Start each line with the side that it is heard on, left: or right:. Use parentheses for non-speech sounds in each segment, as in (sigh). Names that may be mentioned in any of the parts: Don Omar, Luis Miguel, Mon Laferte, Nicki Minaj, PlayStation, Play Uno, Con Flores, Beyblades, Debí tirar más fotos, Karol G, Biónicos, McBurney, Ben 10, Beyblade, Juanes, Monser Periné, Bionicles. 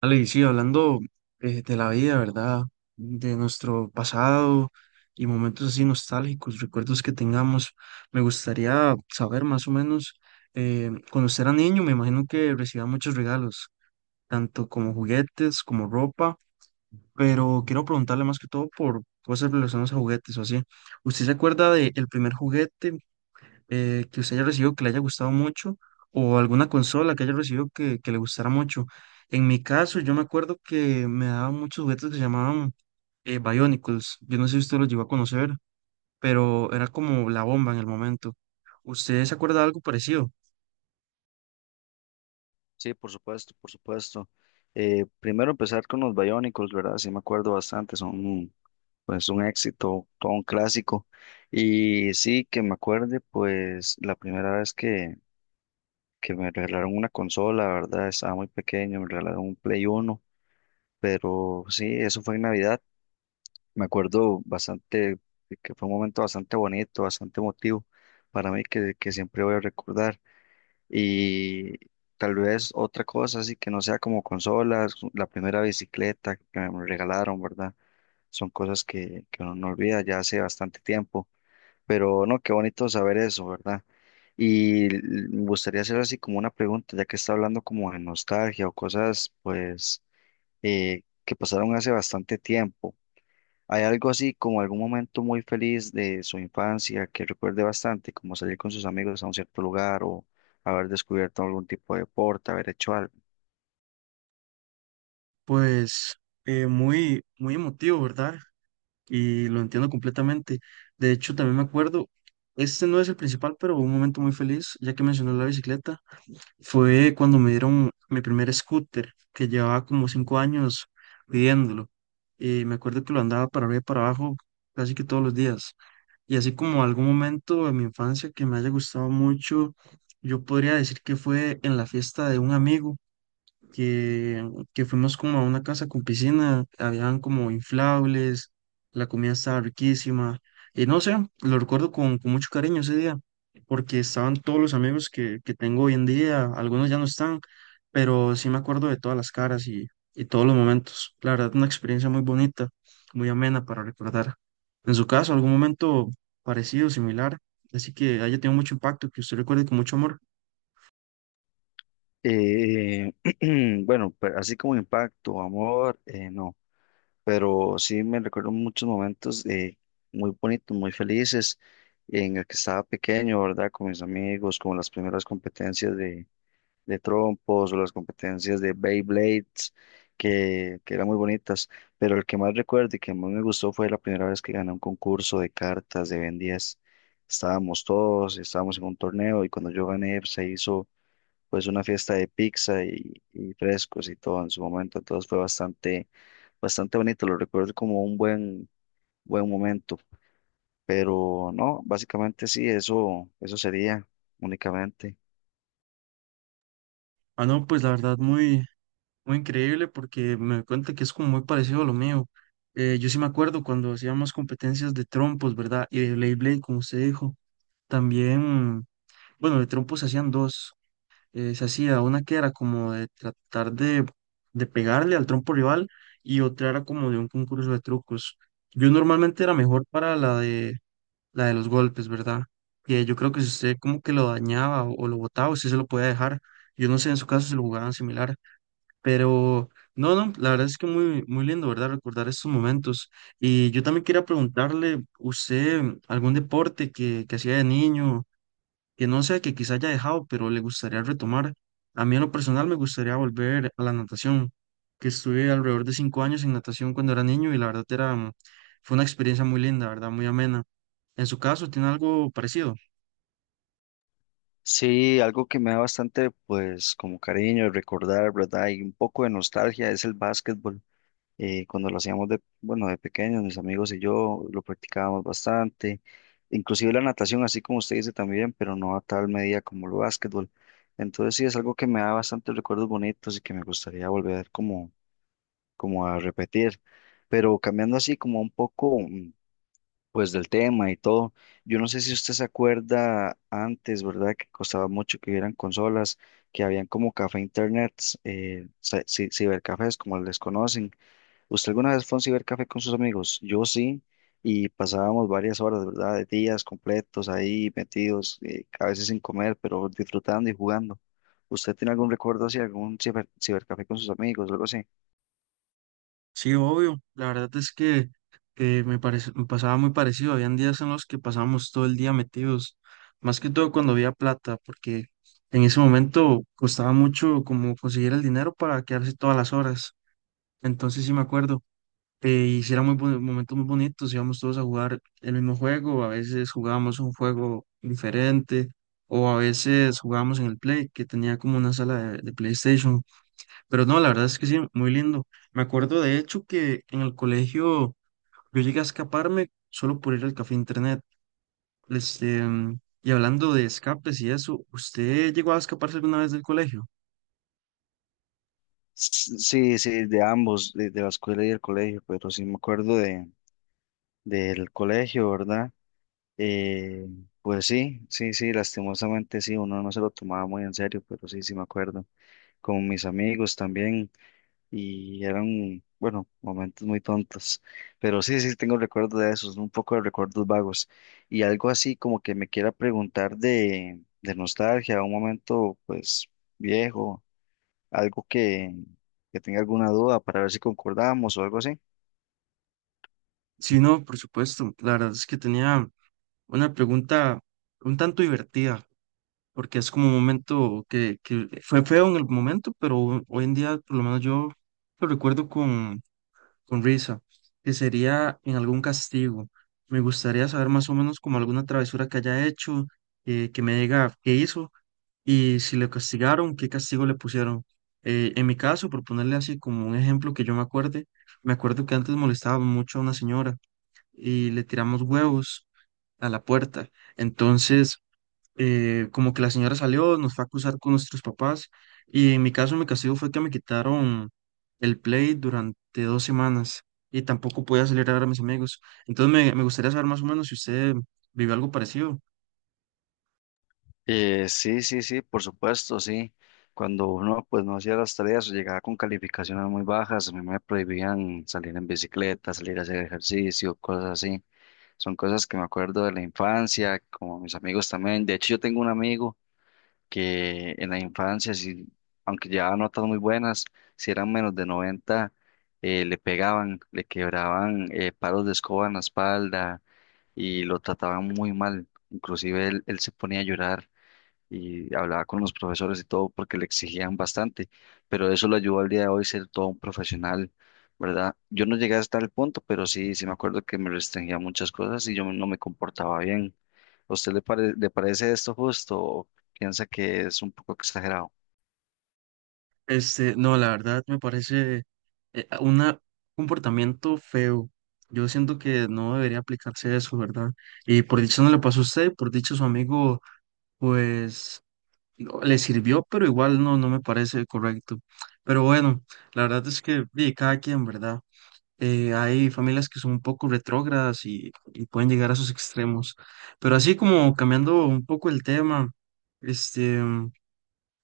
right: Ale, y sí, hablando de la vida, ¿verdad? De nuestro pasado y momentos así nostálgicos, recuerdos que tengamos, me gustaría saber más o menos, cuando usted era niño, me imagino que recibía muchos regalos, tanto como juguetes, como ropa, pero quiero preguntarle más que todo por cosas relacionadas a juguetes o así. ¿Usted se acuerda del primer juguete que usted haya recibido que le haya gustado mucho o alguna consola que haya recibido que le gustara mucho? En mi caso, yo me acuerdo que me daban muchos juguetes que se llamaban Bionicles. Yo no sé si usted los llegó a conocer, pero era como la bomba en el momento. ¿Usted se acuerda de algo parecido?
left: Sí, por supuesto, por supuesto. Primero empezar con los Biónicos, ¿verdad? Sí, me acuerdo bastante, son pues un éxito, todo un clásico. Y sí, que me acuerde, pues la primera vez que me regalaron una consola, ¿verdad? Estaba muy pequeño, me regalaron un Play Uno, pero sí, eso fue en Navidad. Me acuerdo bastante, que fue un momento bastante bonito, bastante emotivo para mí que siempre voy a recordar. Y tal vez otra cosa, así que no sea como consolas, la primera bicicleta que me regalaron, ¿verdad? Son cosas que uno no olvida ya hace bastante tiempo. Pero no, qué bonito saber eso, ¿verdad? Y me gustaría hacer así como una pregunta, ya que está hablando como de nostalgia o cosas, pues, que pasaron hace bastante tiempo. ¿Hay algo así como algún momento muy feliz de su infancia que recuerde bastante, como salir con sus amigos a un cierto lugar o haber descubierto algún tipo de deporte, haber hecho algo?
right: Pues muy, muy emotivo, ¿verdad? Y lo entiendo completamente. De hecho, también me acuerdo, este no es el principal, pero un momento muy feliz, ya que mencionó la bicicleta. Fue cuando me dieron mi primer scooter, que llevaba como 5 años pidiéndolo. Y me acuerdo que lo andaba para arriba y para abajo casi que todos los días. Y así como algún momento de mi infancia que me haya gustado mucho, yo podría decir que fue en la fiesta de un amigo que, que fuimos como a una casa con piscina, habían como inflables, la comida estaba riquísima, y no sé, lo recuerdo con mucho cariño ese día, porque estaban todos los amigos que tengo hoy en día, algunos ya no están, pero sí me acuerdo de todas las caras y todos los momentos. La verdad, una experiencia muy bonita, muy amena para recordar. En su caso, algún momento parecido, similar, así que haya tenido mucho impacto, que usted recuerde con mucho amor.
left: Eh, (clears throat) bueno, pero así como impacto, amor, no, pero sí me recuerdo muchos momentos muy bonitos, muy felices en el que estaba pequeño, ¿verdad? Con mis amigos, con las primeras competencias de. De trompos o las competencias de Beyblades, que eran muy bonitas, pero el que más recuerdo y que más me gustó fue la primera vez que gané un concurso de cartas de Ben 10. Estábamos en un torneo y cuando yo gané pues, se hizo pues una fiesta de pizza y frescos y todo en su momento, entonces fue bastante, bastante bonito, lo recuerdo como un buen momento, pero no, básicamente sí, eso sería únicamente.
right: Ah, no, pues la verdad, muy muy increíble, porque me doy cuenta que es como muy parecido a lo mío. Yo sí me acuerdo cuando hacíamos competencias de trompos, ¿verdad? Y de Beyblade, como usted dijo. También, bueno, de trompos se hacían dos. Se hacía una que era como de tratar de pegarle al trompo rival, y otra era como de un concurso de trucos. Yo normalmente era mejor para la de los golpes, ¿verdad? Que yo creo que si usted como que lo dañaba o lo botaba, usted se lo podía dejar. Yo no sé en su caso si lo jugaban similar. Pero no, no, la verdad es que muy, muy lindo, ¿verdad? Recordar estos momentos. Y yo también quería preguntarle, ¿usted algún deporte que hacía de niño, que no sea que quizá haya dejado, pero le gustaría retomar? A mí en lo personal me gustaría volver a la natación, que estuve alrededor de 5 años en natación cuando era niño, y la verdad era, fue una experiencia muy linda, ¿verdad? Muy amena. En su caso, ¿tiene algo parecido?
left: Sí, algo que me da bastante, pues, como cariño recordar, ¿verdad? Y un poco de nostalgia es el básquetbol. Cuando lo hacíamos de, bueno, de pequeños, mis amigos y yo lo practicábamos bastante. Inclusive la natación, así como usted dice también, pero no a tal medida como el básquetbol. Entonces sí, es algo que me da bastantes recuerdos bonitos y que me gustaría volver como, como a repetir. Pero cambiando así como un poco, pues del tema y todo. Yo no sé si usted se acuerda antes, ¿verdad? Que costaba mucho que hubieran consolas, que habían como café internets, cibercafés, como les conocen. ¿Usted alguna vez fue a un cibercafé con sus amigos? Yo sí, y pasábamos varias horas, ¿verdad? De días completos ahí metidos, a veces sin comer, pero disfrutando y jugando. ¿Usted tiene algún recuerdo así, algún cibercafé con sus amigos, algo así?
right: Sí, obvio. La verdad es que me parece, me pasaba muy parecido. Habían días en los que pasábamos todo el día metidos, más que todo cuando había plata, porque en ese momento costaba mucho como conseguir el dinero para quedarse todas las horas. Entonces sí me acuerdo. Y sí eran muy momentos muy bonitos, íbamos todos a jugar el mismo juego, a veces jugábamos un juego diferente, o a veces jugábamos en el Play, que tenía como una sala de PlayStation. Pero no, la verdad es que sí, muy lindo. Me acuerdo de hecho que en el colegio yo llegué a escaparme solo por ir al café internet. Este, y hablando de escapes y eso, ¿usted llegó a escaparse alguna vez del colegio?
left: Sí, sí, de ambos, de la escuela y el colegio, pero sí me acuerdo de del colegio, ¿verdad? Eh, pues sí, sí, sí, lastimosamente sí, uno no se lo tomaba muy en serio, pero sí, sí me acuerdo, con mis amigos también, y eran, bueno, momentos muy tontos, pero sí, sí, tengo recuerdos de esos, un poco de recuerdos vagos, y algo así como que me quiera preguntar de nostalgia, un momento pues viejo, algo que tenga alguna duda para ver si concordamos o algo así.
right: Sí, no, por supuesto. La verdad es que tenía una pregunta un tanto divertida, porque es como un momento que fue feo en el momento, pero hoy en día por lo menos yo lo recuerdo con risa, que sería en algún castigo. Me gustaría saber más o menos como alguna travesura que haya hecho, que me diga qué hizo y si le castigaron, qué castigo le pusieron. En mi caso, por ponerle así como un ejemplo que yo me acuerde, me acuerdo que antes molestaba mucho a una señora y le tiramos huevos a la puerta. Entonces, como que la señora salió, nos fue a acusar con nuestros papás, y en mi caso mi castigo fue que me quitaron el Play durante 2 semanas y tampoco podía salir a ver a mis amigos. Entonces me gustaría saber más o menos si usted vivió algo parecido.
left: Sí, sí, sí, por supuesto, sí. Cuando uno pues no hacía las tareas o llegaba con calificaciones muy bajas, a mí me prohibían salir en bicicleta, salir a hacer ejercicio, cosas así. Son cosas que me acuerdo de la infancia, como mis amigos también. De hecho, yo tengo un amigo que en la infancia, sí, aunque llevaba notas muy buenas, si eran menos de 90, le pegaban, le quebraban palos de escoba en la espalda y lo trataban muy mal. Inclusive él se ponía a llorar y hablaba con los profesores y todo porque le exigían bastante, pero eso lo ayudó al día de hoy ser todo un profesional, ¿verdad? Yo no llegué hasta el punto, pero sí, sí me acuerdo que me restringía muchas cosas y yo no me comportaba bien. ¿A usted le parece esto justo o piensa que es un poco exagerado?
right: Este, no, la verdad me parece un comportamiento feo. Yo siento que no debería aplicarse eso, ¿verdad? Y por dicho no le pasó a usted, por dicho su amigo, pues no, le sirvió, pero igual no, no me parece correcto. Pero bueno, la verdad es que di, cada quien, ¿verdad? Hay familias que son un poco retrógradas y pueden llegar a sus extremos. Pero así como cambiando un poco el tema, este,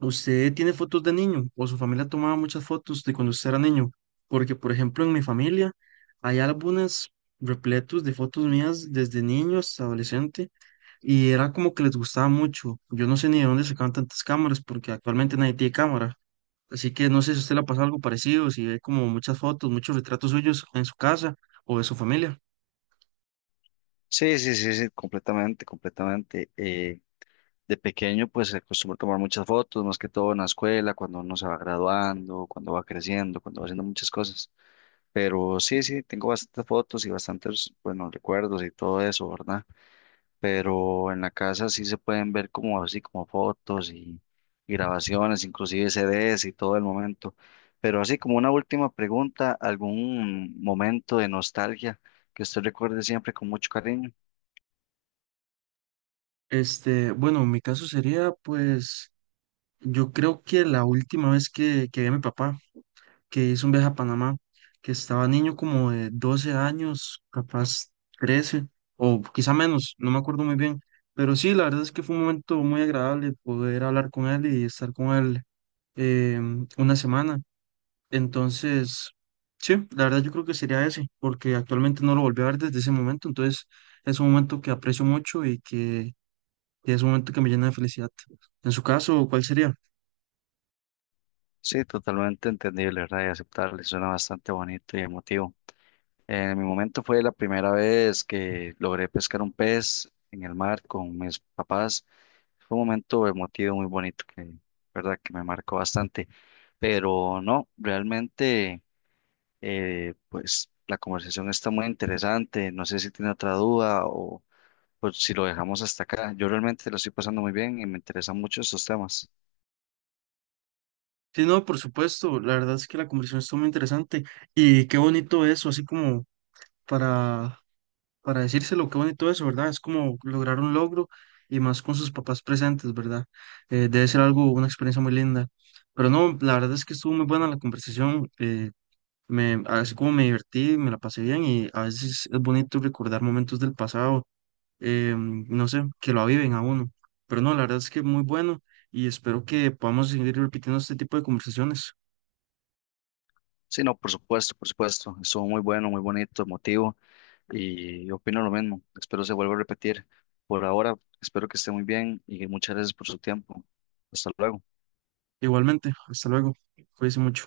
right: ¿usted tiene fotos de niño o su familia tomaba muchas fotos de cuando usted era niño? Porque, por ejemplo, en mi familia hay álbumes repletos de fotos mías desde niño hasta adolescente, y era como que les gustaba mucho. Yo no sé ni de dónde sacaban tantas cámaras porque actualmente nadie tiene cámara. Así que no sé si a usted le pasa algo parecido, si ve como muchas fotos, muchos retratos suyos en su casa o de su familia.
left: Sí, sí, sí, sí, completamente, completamente. De pequeño, pues se acostumbra a tomar muchas fotos, más que todo en la escuela, cuando uno se va graduando, cuando va creciendo, cuando va haciendo muchas cosas. Pero sí, sí, tengo bastantes fotos y bastantes, bueno, recuerdos y todo eso, ¿verdad? Pero en la casa sí se pueden ver como así, como fotos y grabaciones, inclusive CDs y todo el momento. Pero así como una última pregunta, ¿algún momento de nostalgia que usted recuerde siempre con mucho cariño?
right: Este, bueno, mi caso sería pues yo creo que la última vez que vi a mi papá, que hizo un viaje a Panamá, que estaba niño como de 12 años, capaz 13 o quizá menos, no me acuerdo muy bien, pero sí, la verdad es que fue un momento muy agradable poder hablar con él y estar con él, eh, una semana. Entonces, sí, la verdad yo creo que sería ese, porque actualmente no lo volví a ver desde ese momento, entonces es un momento que aprecio mucho y que es un momento que me llena de felicidad. En su caso, ¿cuál sería?
left: Sí, totalmente entendible, ¿verdad? Y aceptable, suena bastante bonito y emotivo. En mi momento fue la primera vez que logré pescar un pez en el mar con mis papás. Fue un momento emotivo muy bonito que, verdad, que me marcó bastante. Pero no, realmente, pues la conversación está muy interesante. No sé si tiene otra duda o pues, si lo dejamos hasta acá. Yo realmente lo estoy pasando muy bien y me interesan mucho estos temas.
right: Sí, no, por supuesto, la verdad es que la conversación estuvo muy interesante, y qué bonito eso, así como para, para decírselo, qué bonito eso, ¿verdad? Es como lograr un logro, y más con sus papás presentes, ¿verdad? Debe ser algo, una experiencia muy linda. Pero no, la verdad es que estuvo muy buena la conversación, así como me divertí, me la pasé bien, y a veces es bonito recordar momentos del pasado, no sé, que lo aviven a uno. Pero no, la verdad es que muy bueno, y espero que podamos seguir repitiendo este tipo de conversaciones.
left: Sí, no, por supuesto, por supuesto. Estuvo muy bueno, muy bonito, emotivo. Y opino lo mismo. Espero se vuelva a repetir. Por ahora, espero que esté muy bien y muchas gracias por su tiempo. Hasta luego.
right: Igualmente, hasta luego. Cuídense mucho.